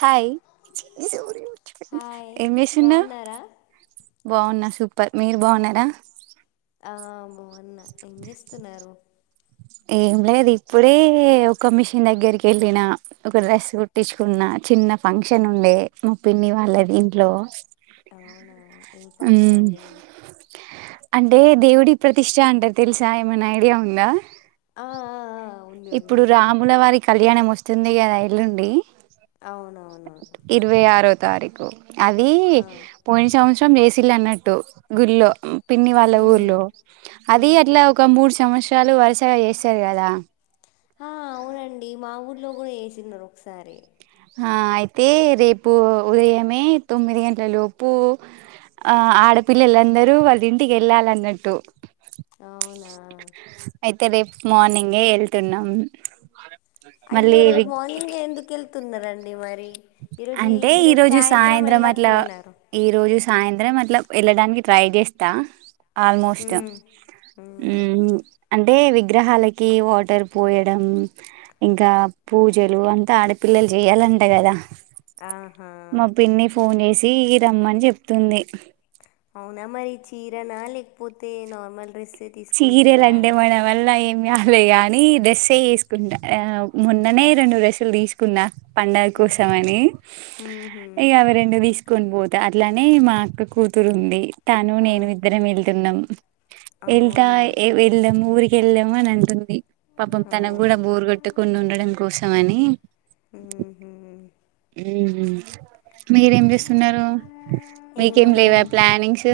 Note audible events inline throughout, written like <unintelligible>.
Hi hi ఏమ చేసింద్ బాగున్నారా? బాగున్నా సూపర్ మీరు బాగున్నారా ఆము కొన్న ఏం చేస్తున్నారు ఏం లేదు ఇప్పుడే ఒక మిషన్ దగ్గరికి కెళ్ళిన ఒక డ్రెస్ కుట్టించుకున్నా చిన్న ఫంక్షన్ ఉండే మా పిన్ని వాళ్ళది ఇంట్లో అవునా ఏం ఫంక్షన్ ఉమ్, అండి అంటే దేవుడి ప్రతిష్ఠ అంటారు తెలుసా ఏమన్నా ఐడియా ఉందా ఆ! ఆ! ఆ! ఉంది <inaudible> ఇప్పుడు ఉంది. రాముల వారి కళ్యాణం మొస్తుంది కదా ఎల్లుండి అవునవునవును. ఇరవై ఆరో తారీఖు అది ఆ! పోయిన సంవత్స వేసిల్లు అన్నట్టు గుళ్ల్ పిన్ని వాళ్ళ హ్మ్. ఊర్లో అది హుహు. అట్లా ఒక మూడు సమస్రలు చాలు వరుసగా చేస్తారు కదా ఆ అవునండి మా ఊర్లో కూడా వ చిన్నారు ఒకసారి ఆ అయితే రేపు ఉదయమే తొమ్మిది గంటలలోపు ఆ ఆడపిల్లలందరూ వాళ్ళ ఇంటికి వెళ్ళాలన్నట్టు అవునా అయితే రేపు మార్నింగే వెళ్తున్నాం అయ్యో మళ్ళీ రేపు మార్నింగ్ ఎందుకు వెళ్తున్నండి అది మరి ఈరోజు అంటే ఈ ఈరోజు రోజు సాయంత్రం అట్లా వెళ్ళకపోయినారు. ఈ రోజు సాయంత్రం మట్ల వెళ్ళడానికి ట్రై చేస్తా ఆల్మోస్ట్ హ్మ్. హ్మ్. అంటే వి వి గ్రహాలకి వాటర్ పోయడం ఇంకా పూజలు అంతా ఆడపిల్లలు చేయాలంటా కదా ఆహా! మా పిన్న ఫోన్ చేసి తీగి రమ్మని చెప్తుంది అవునా మరి చీరనా లేకపోతే నార్మల్ రెస్ చిరెలు అండే మవల్లా సమ్యాలే ని దెసే వసుకుంటా ఆ మొన్ననే రెండు రసలు తీసుకున్నా పండగ ఆ, కూశమని మ్మ్హ. ఇంక అవ రెండు తీసు కొని పోతా అట్లానే మా అక్క కూతురు ఉంది తాను ఆ, నేను ఇద్దరం వెళ్తున్నాం ఎల్దా అవునా వెల్దా ఊరికి కెళ్ళాము అని అంటుంది పాపం తన కూడా అవును బోరుగట్టుకుని ఉండడం కోసం అని ఉహు ఉహు మీరేం చేస్తున్నారు మీకేం లేవా ఏముందండి ప్లానింగ్స్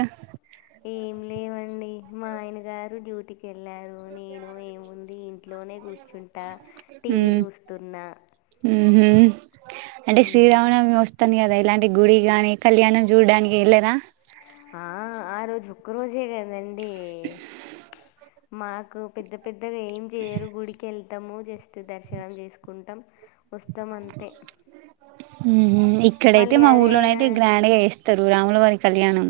ఏం లేవండి మా ఆయన గారు డ్యూటీకి వెళ్ళారు నేను ఏముంది ఇంట్లోనే కూర్చుంట అ టీవీ చూస్తున్న ఉహ అంటే శ్రీరావణమి వస్త వస్తుది కదా ఇలాంటి గుడి కానీ కళ్యాణం చూడడానికి వెళ్ళదా ఆ ఆ రోజు ఒక రోజే కదండి ప మాకు పెద్ద పెద్దగా ఏం చేయరు గుడికి వెళ్తాము జస్ దర్శనం చేసుకుంటాం ఉస్తమంత హు ఇక్కడైతే మా ఊర్లోన అయినా అయితే గ్రాండ్ గా వేస్తారు రాముల వారికి కళ్యాణం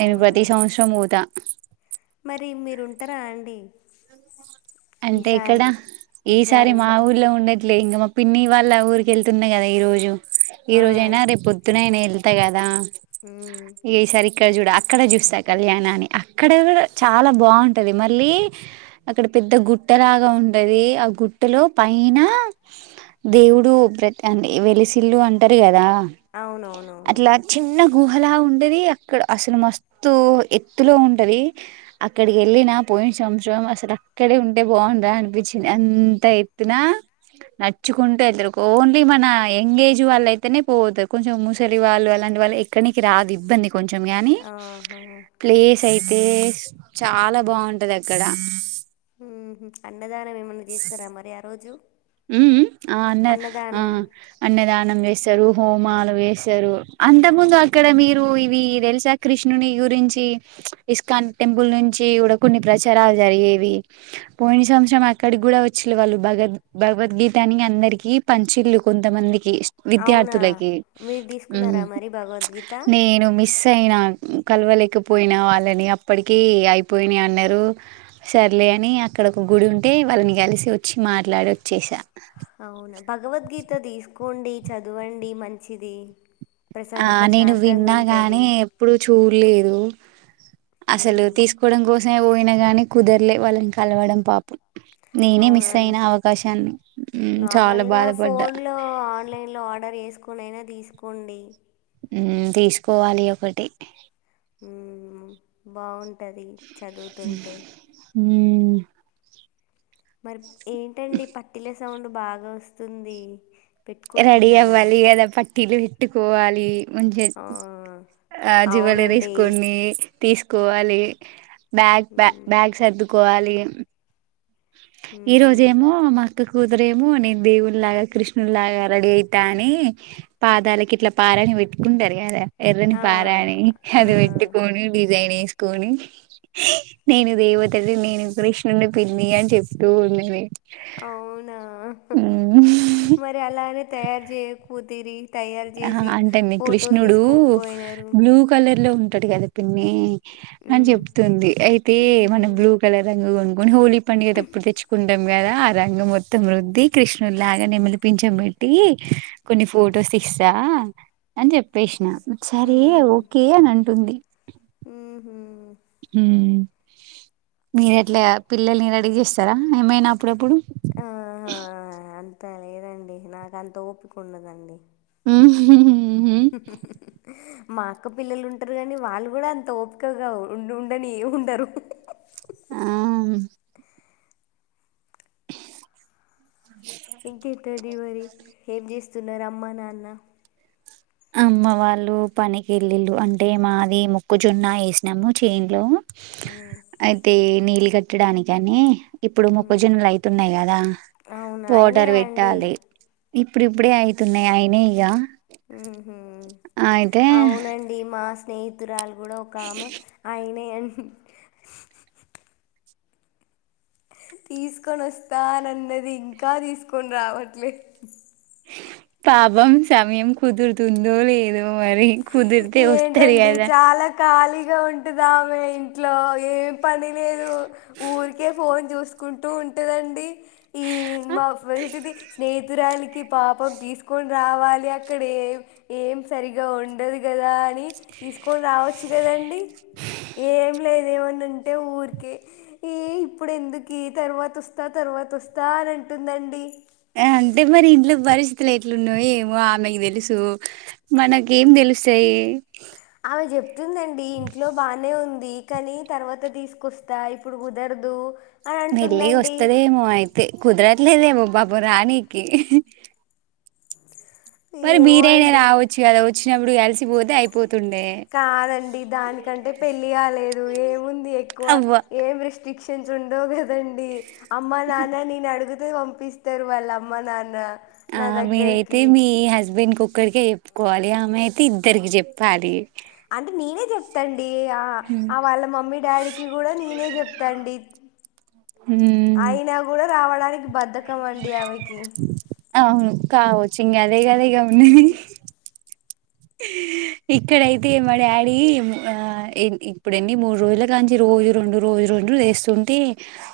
నేను ప్రతి సంవత్సరం పోతా మరి మీరుంటారా అండి అంటే ఇక్కడ ఈసారి ఈసారి మా ఊర్లో ఉండే ఇట్లే ఇంకా మా పిన్ని వాళ్ళ ఊరికి వెళ్తున్నా కదా ఈ రోజు ఈ ఆ రోజయినా ఇక్ రేపు పొద్దునయినా వెళ్తా అంత కదా మ్మ్ ఇగ ఈసారికి ఇక్క చూడ అక్కడ చూస్తా కళ్యాణ అని అక్కడ కూడా చాలా బాగుంటది మళ్ళీ అక్కడ పెద్ద గుట్ట లాగా ఉంటది ఆ గుట్టలో పైన దేవుడు ఆ వెలిసిల్లు అంటారు కదా అవునవునవును అట్లా చిన్న గుహలా ఉంటది అక్కడ అసలు మస్తు ఎత్తులో ఉంటది అక్కడికి ఎళ్ళిన పోయిన సంవత్సరం అసలు ఇక్కడే ఉంటే బాగుండు అనిపించింది. అంత ఎత్తున నడుచ్చుకుంటూ వెళ్తారు ఓన్లీ మన యంగ్ ఏజ్ వాళ్ళు అయితేనే పోతారు కొంచెం ముసలి వాళ్ళు అలాంటి వాళ్ళు ఎక్కడికి రాదు ఇబ్బంది కొంచెం కానీ ఆహా ప్లేస్ అయితే చాలా బాగుంటది అక్కడ ఉహు అ అన్నదానం ఏమన్నా చేస్తారా మరి ఆ రోజు ఊ ఆ అన్న ఆ అన్నదానం అన్నదానం స్తారు హోమాలు వేస్తారు అంత ముందు అక్కడ మీరు ఇవి తెలుసా కృష్ణుని గురించి ఇస్కాన్ టెంపుల్ నుంచి కూడా కొన్ని ప్రచారాలు జరిగేవి పోయిన సంవత్సరం అక్కడి కూడా వచ్చే వాళ్ళు భగద్ భగవద్గీతని అందరికి పంచిళ్ళు కొంతమంది అవునా విద్యార్థులకి మీరు ఉ తీసుకున్నారా మరి భగవద్గీత నేను మిస్ అయినా కలవలేకపోయినా వాళ్ళని అప్పటికి అయిపోయిన అన్నారు సర్లే అని అక్కడ ఒక గుడి ఉంటే వాళ్ళని కలిసి వచ్చి మాట్లాడవచ్చు చేసా అవునా భగవద్గీత తీసుకోండి చదవండి మంచిది ప్రశా ఆ నేను ప్రశాంతంగా విన్నా గాని ఉంటుంది ఎప్పుడు చూడలేదు అసలు తీసుకోవడం కోసమే వినగానే కుదరలే వాళ్ళని కలవడం పాపం నేనే మిస్ అవునను అయిన అవకాశాన్ని మ్మ్ చాలా నార్మల్గా బాధపడ్డా ఫోన్లో ఆన్ లైన్ ఆర్డర్ చెసుకునియినా తీసుకోండి ఉ తీసుకోవాలి ఒకటి హు బాగుం ది చదువుతుంటే ఊ మరి ఏంటండి పట్టిలేస్ సౌండ్ బాగా వస్తుంది రెడి పెట్టుకుంటున్నారా అవాలి కద పట్టిలు పెట్టు కోవాలి మంచిగ ఆ, ఆ జ్యువెలరీస్ అవునండి కొన్ని తీసుకోవాలి బ్యాగ్ బ మ్మ్. బ్యాగ్ సర్దుకోవాలి క్ ఈ మ్మ్హ్మ్. రోజేమో మా అక్క కూతురేమో నేను దేవుళ్లాగా కృష్ణులాగా రెడీ అయితా అని పాదాలకు ఇట్లా పారని పెట్టుకుంటారు కదా ఎర్రని ఆ, పారని ఆ, అది వెట్టుకొని డిజైన్ ఎస్ కొని నేను దేవతది నేను కృష్ణున్ని పిల్ నీ అని చెప్తూ ఉన్నది అవునా ఉమ్. మరి అలానే తయారు చేయకపోతిరి ఆహా అంటే నే కృష్ణుడు తీసుకోకపోయినారు బ్లూ కలర్ లో తోటి కల్పిన నీలి అని మ్మ్. చెప్తుంది అయితే మనం మ్మ్హ్మ్. బ్లూ కలర్ రంగు ఉం కొని హోలీ పండుగ తప్పుడు తెచ్చుకుంటాం కదా ఆ రంగు మొత్తం రుద్ది కృష్ణునిలాగా నేమలిపింఛంబేట్టి కొన్ని ఫొటోస్ సా అని చెప్పేసిన సరే ఓకే అని అంటుంది ఉహు ఉ మీరు ఎట్లా పిల్లల్ని రెడీ చేస్తారా ఏమైనా అప్పుడప్పుడు ఆహా అంత లేదండి నాక అంత ఓపిక ఉండదండి హ మా అక్క పిల్లలు ఉంటారు గాని వాళ్ళు కూడా అంత ఓపికగా ఉండు ఉండనే ఉండరు ఆ ఇంకేంటండి మరి ఏం చేస్ సున్నరు అమ్మ నాన్న అమ్మ వాళ్ళు పనికేలిళ్ళు అంటే మాది మొక్కజొన్న ఏసినాము చేన్లో హ్మ్. అయితే నీలి పెట్టాడానీ కని ఇప్పుడు హ్మ్. మొక్కజొన్నలు అయితున్నాయి కదా అవునా? పొడర్ అయినయా అండి? వేట్టాలి ఇప్పుడు ఇప్పుడే అయితున్నాయి అయినై ఇగ ఉహు అయితే అవునండి మాస్ స్నేహితురాలు కూడా ఒకామె అయి నేన్ హ్మ్ తీసుకొని వస్తానన్నది ఇంకా తీసుకొని రావట్లే పాపం సమయం కుదురుతుందో లేదో మరి కుదిరితే వస్తది ఏంటండి కదా చాలా ఖాళీగా ఉంటుది ఆమె ఇంట్లో యేం పని లేదు ఊరికే ఫోన్ చూసు కుంటూ ఉంటుదండి ఈ మా <unintelligible> స్నేహి తురాలికి పాపం తీసుకొని రావాలి అక్కడ యేం ఏం సరిగా ఉండదు గదా అని తీసుకొని రావచ్చు గదండి. యేంలేదు ఏమన్న అంటే ఊరికే ఈ ఇప్పుడు ఎందుకే తర్వాత వొస్తా తర్వాతొస్తా అని అంటుందండి. ఆ అంటే మరి ఇంట్లో బరిస్థితులు ఎట్లున్నో ఏమో ఆమెకి తెలుసు మనకేం దెలుస్సయి. ఆమె జెప్ తుందండి ఇంట్లో బానే ఉం ది కానీ తర్వాత దీసుకొస్తా ఇప్పుడు ఉదరదు మెళ్లిగ వస్తదేమో అయితే కుదరట్లేదేమో బా వరానీకి పరి ఏమో బీరైనా అండి దాగవొచ్చు కదా వ చ్చినప్పుడు కలిసిపోతే అయిపో కాదండి దానికంటే పెళ్ళి కాలేదు ఏముంది ఎక్కువ అవ్వ ఏరిష్ ట్రిక్షన్స్ ఉండవు గద్ నండి అమ్మా నాన్న నేను అడుగు తే వంపిస్తారు వాళ్ళ అమ్మ నాన్న ఆ నా మీరయితే దగ్గరికి మీ హస్బెండ్ కు ఒక్కరికే చెప్పుకోవాలి ఆమె అయితే ఇద్దరికి చెప్పాలి అంటే నేనే చెప్తాన్ ది ఆ వాళ్ళ మమ్మీ డాడీకి కూడా నేనే చెప్తాండి ఉమ్ అయినా కూడా రావడా <unintelligible> బద్దకమండి ఆమెకీ ఆ వచ్చింగా అదే గదా ఇగ ఉన్నేది ఇక్కడైతే మా డాడీ మ ఆ ఇం ఇప్పుడెన్ని మూడు రోజుల కాంచి రోజు రెండు రోజు రెండు వేస్తుంటే,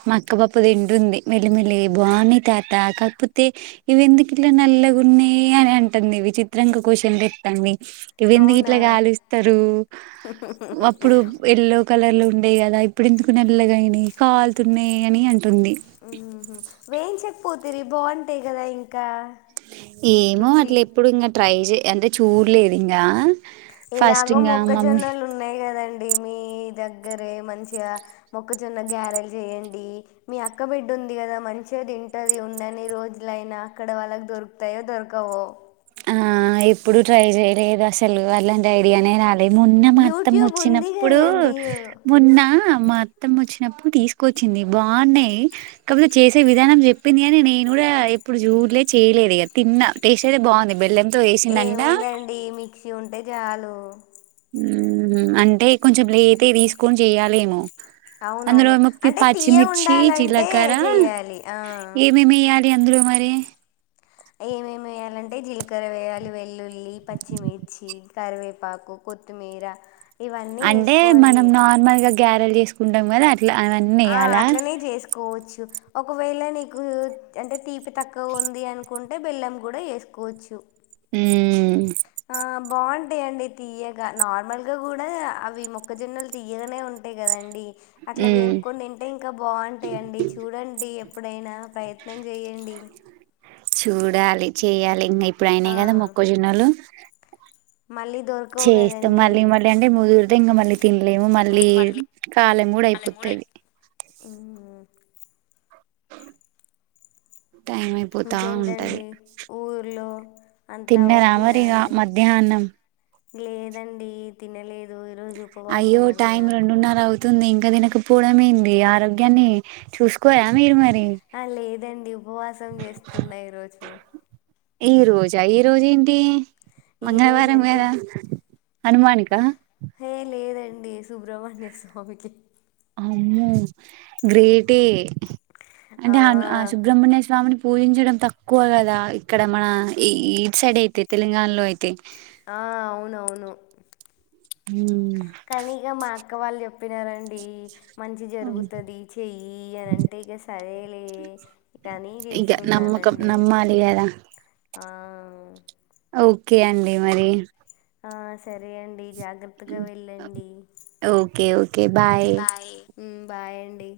మా అక్కపప్పు తింటుంది మెల్లిమెల్లిగ బాగున్నయి తాత కాకపోతే ఇవి ఎందుకు ఇట్ల నల్లగున్నయి అని అంటుందివి. చిత్రంగ క్వొశ్చన్ లే అన్నీ ఇవి ఎందుకు ఇట్ల అవునా గాలిస్తరు అప్పుడు ఎల్లో కలర్లు ఉండేయి కదా ఇప్పుడు ఎందుకు నల్లగైనాయ్ కాల్తున్నాయి అని అం మ్మ్ హ్మ్ వేం చెప్ పూతిరి బాగుంటాయి కదా ఇంకా ఏమో రుచి అట్ల ఎప్పుడు ఇంకా ట్రై చే అంటే చూడలేదు ఇంకా ఫస్ట్ ఇలాగో ఇంకా మమ్మీ మొక్కజొన్నలు ఉన్నాయి కదండి మీ దగ్గరే మంచిగా మొక్కజొన్న గ్యారెల్ చెయ్యండి. మీ అక్క బిడ్డ ఉంది కదా మంచిగాతింటది. ఉన్నని రోజులైనా అక్కడ వాళ్ళకి దొరుకుతాయో దొరకవో ఆ ఎప్పుడు ట్రై చెయలేదు అసలు అలాంటి ఐడియా నేే రాల మొన్న అత్తమ్మ యూట్యూబ్ ఉంది వచ్చినప్పుడు కదండి మొన్న మా అత్తమ్మ వచ్చినప్పుడు తీసుకొచ్చింది. బాగున్నాయి. కాపోతే చేసే విధానం చెప్పింది. కాని నేను కూడా ఎప్పుడు చూడలే చేయలేదు. ఇగ తిన్నా టేస్ట్ అయితే బాగుంది. బెల్లం ఏముందండి మిక్సీ ఉంటే చాలు ఆ ఊమ్ అంటే కొంచెం లేట్ గ తీసుకొని చెయ్యాలేమో అవునవును అంటే తీయగ ఉండాలంటే జీలకర్ర చేయాలి ఆ అందురు మరి ఏమేమి వేయాలంటే జీలకర్ర వేయాలి. వెల్లుల్లి, పచ్చిమిర్చి, కరివేపాకు, కొత్తిమీర ఇవన్నీ అంటే వేసుకోవాలి మనం నార్మల్ గా గ్యారల్ చేసుకుంటాం కదా అ ఆ అట్లనే చేసుకోవచ్చు. ఒకవేళ నీకు అంటే తీపి తక్కువ ఉంది. అనుకుంటే బెల్లం కూడా వేసుకోవచ్చు. హ్మ్ బాగుంటాయి అండి. తీయగా నార్మల్గా కూడా అవి మొక్కజొన్నలు తియ్యగనే ఉంటాయి కదండి. అట్లా ఉమ్ వేంపుకొని తింటే ఇంకా బాగుంటాయి అండి చూడండి. అప్పుడైనా ప్రయత్నం చేయండి చూడాలి చేయాలి ఇంగ ఆ, ఇప్పుడయినాయి కదా మొక్కజొన్నలు మళ్ళీ దొరకవు చేస్తాం కదండి మళ్ళీ మళ్ళీ అంటే ముదురు అయితే మల్లికి తినలేము మళ్ళీ కాలం కూడా అయిపోతది టైం అయిపోతా ఇంకేంటండి ఊర్లో <inaudible> తిన్నరా ఓకేనా మరిగా అండి మధ్యాహ్నం లేదండి తినలేదు ఈరోజు అయ్యో ఉపవాసం అండి టైం నాకు రెండున్నర అవుతుంది ఇం ఇంకా తినకపోవడం ఏంది ఆరోగ్యాన్ని చూసుకోరా మీరు మరి ఆ లేదండి. ఉపవాసం చేస్తున్నా ఈరోజు. ఈ రోజా, ఈ రోజు ఏంటీ. ఈరోజు మంగళవారం అంటే గదా హనుమాన్కా. డి. సుబ్రమణ్య స్వామికి. అమ్మో గ్రేటే. అంటే ఆ, హను సుబ్రహ్మణ్య స్వామిని. పూజించడం తక్కువ గదా, ఇక్కడ మనా ఈ ఇటు సైడ్ అయితే తెలంగాణలో అయితే. ఆ అవును అవును హ్మ్ కానీ ఇగ మా అక్ క్క వాళ్ళు చెప్పినరండీ. మంచి ఉమ్, జరుగుతది చెయ్యీ అని అంటే ఇగ సరేలే ఇగనీ ఇక నమ్మకం చేస్తున్నానండీ. నమ్మాలి కదా ఆ ఓకే అండి మరీ. ఆ సరే అండి. జాగ్రత్తగా ఉమ్, వెళ్ళండీ. ఓకే ఓకే బాయ్ ఉమ్ బాయండి.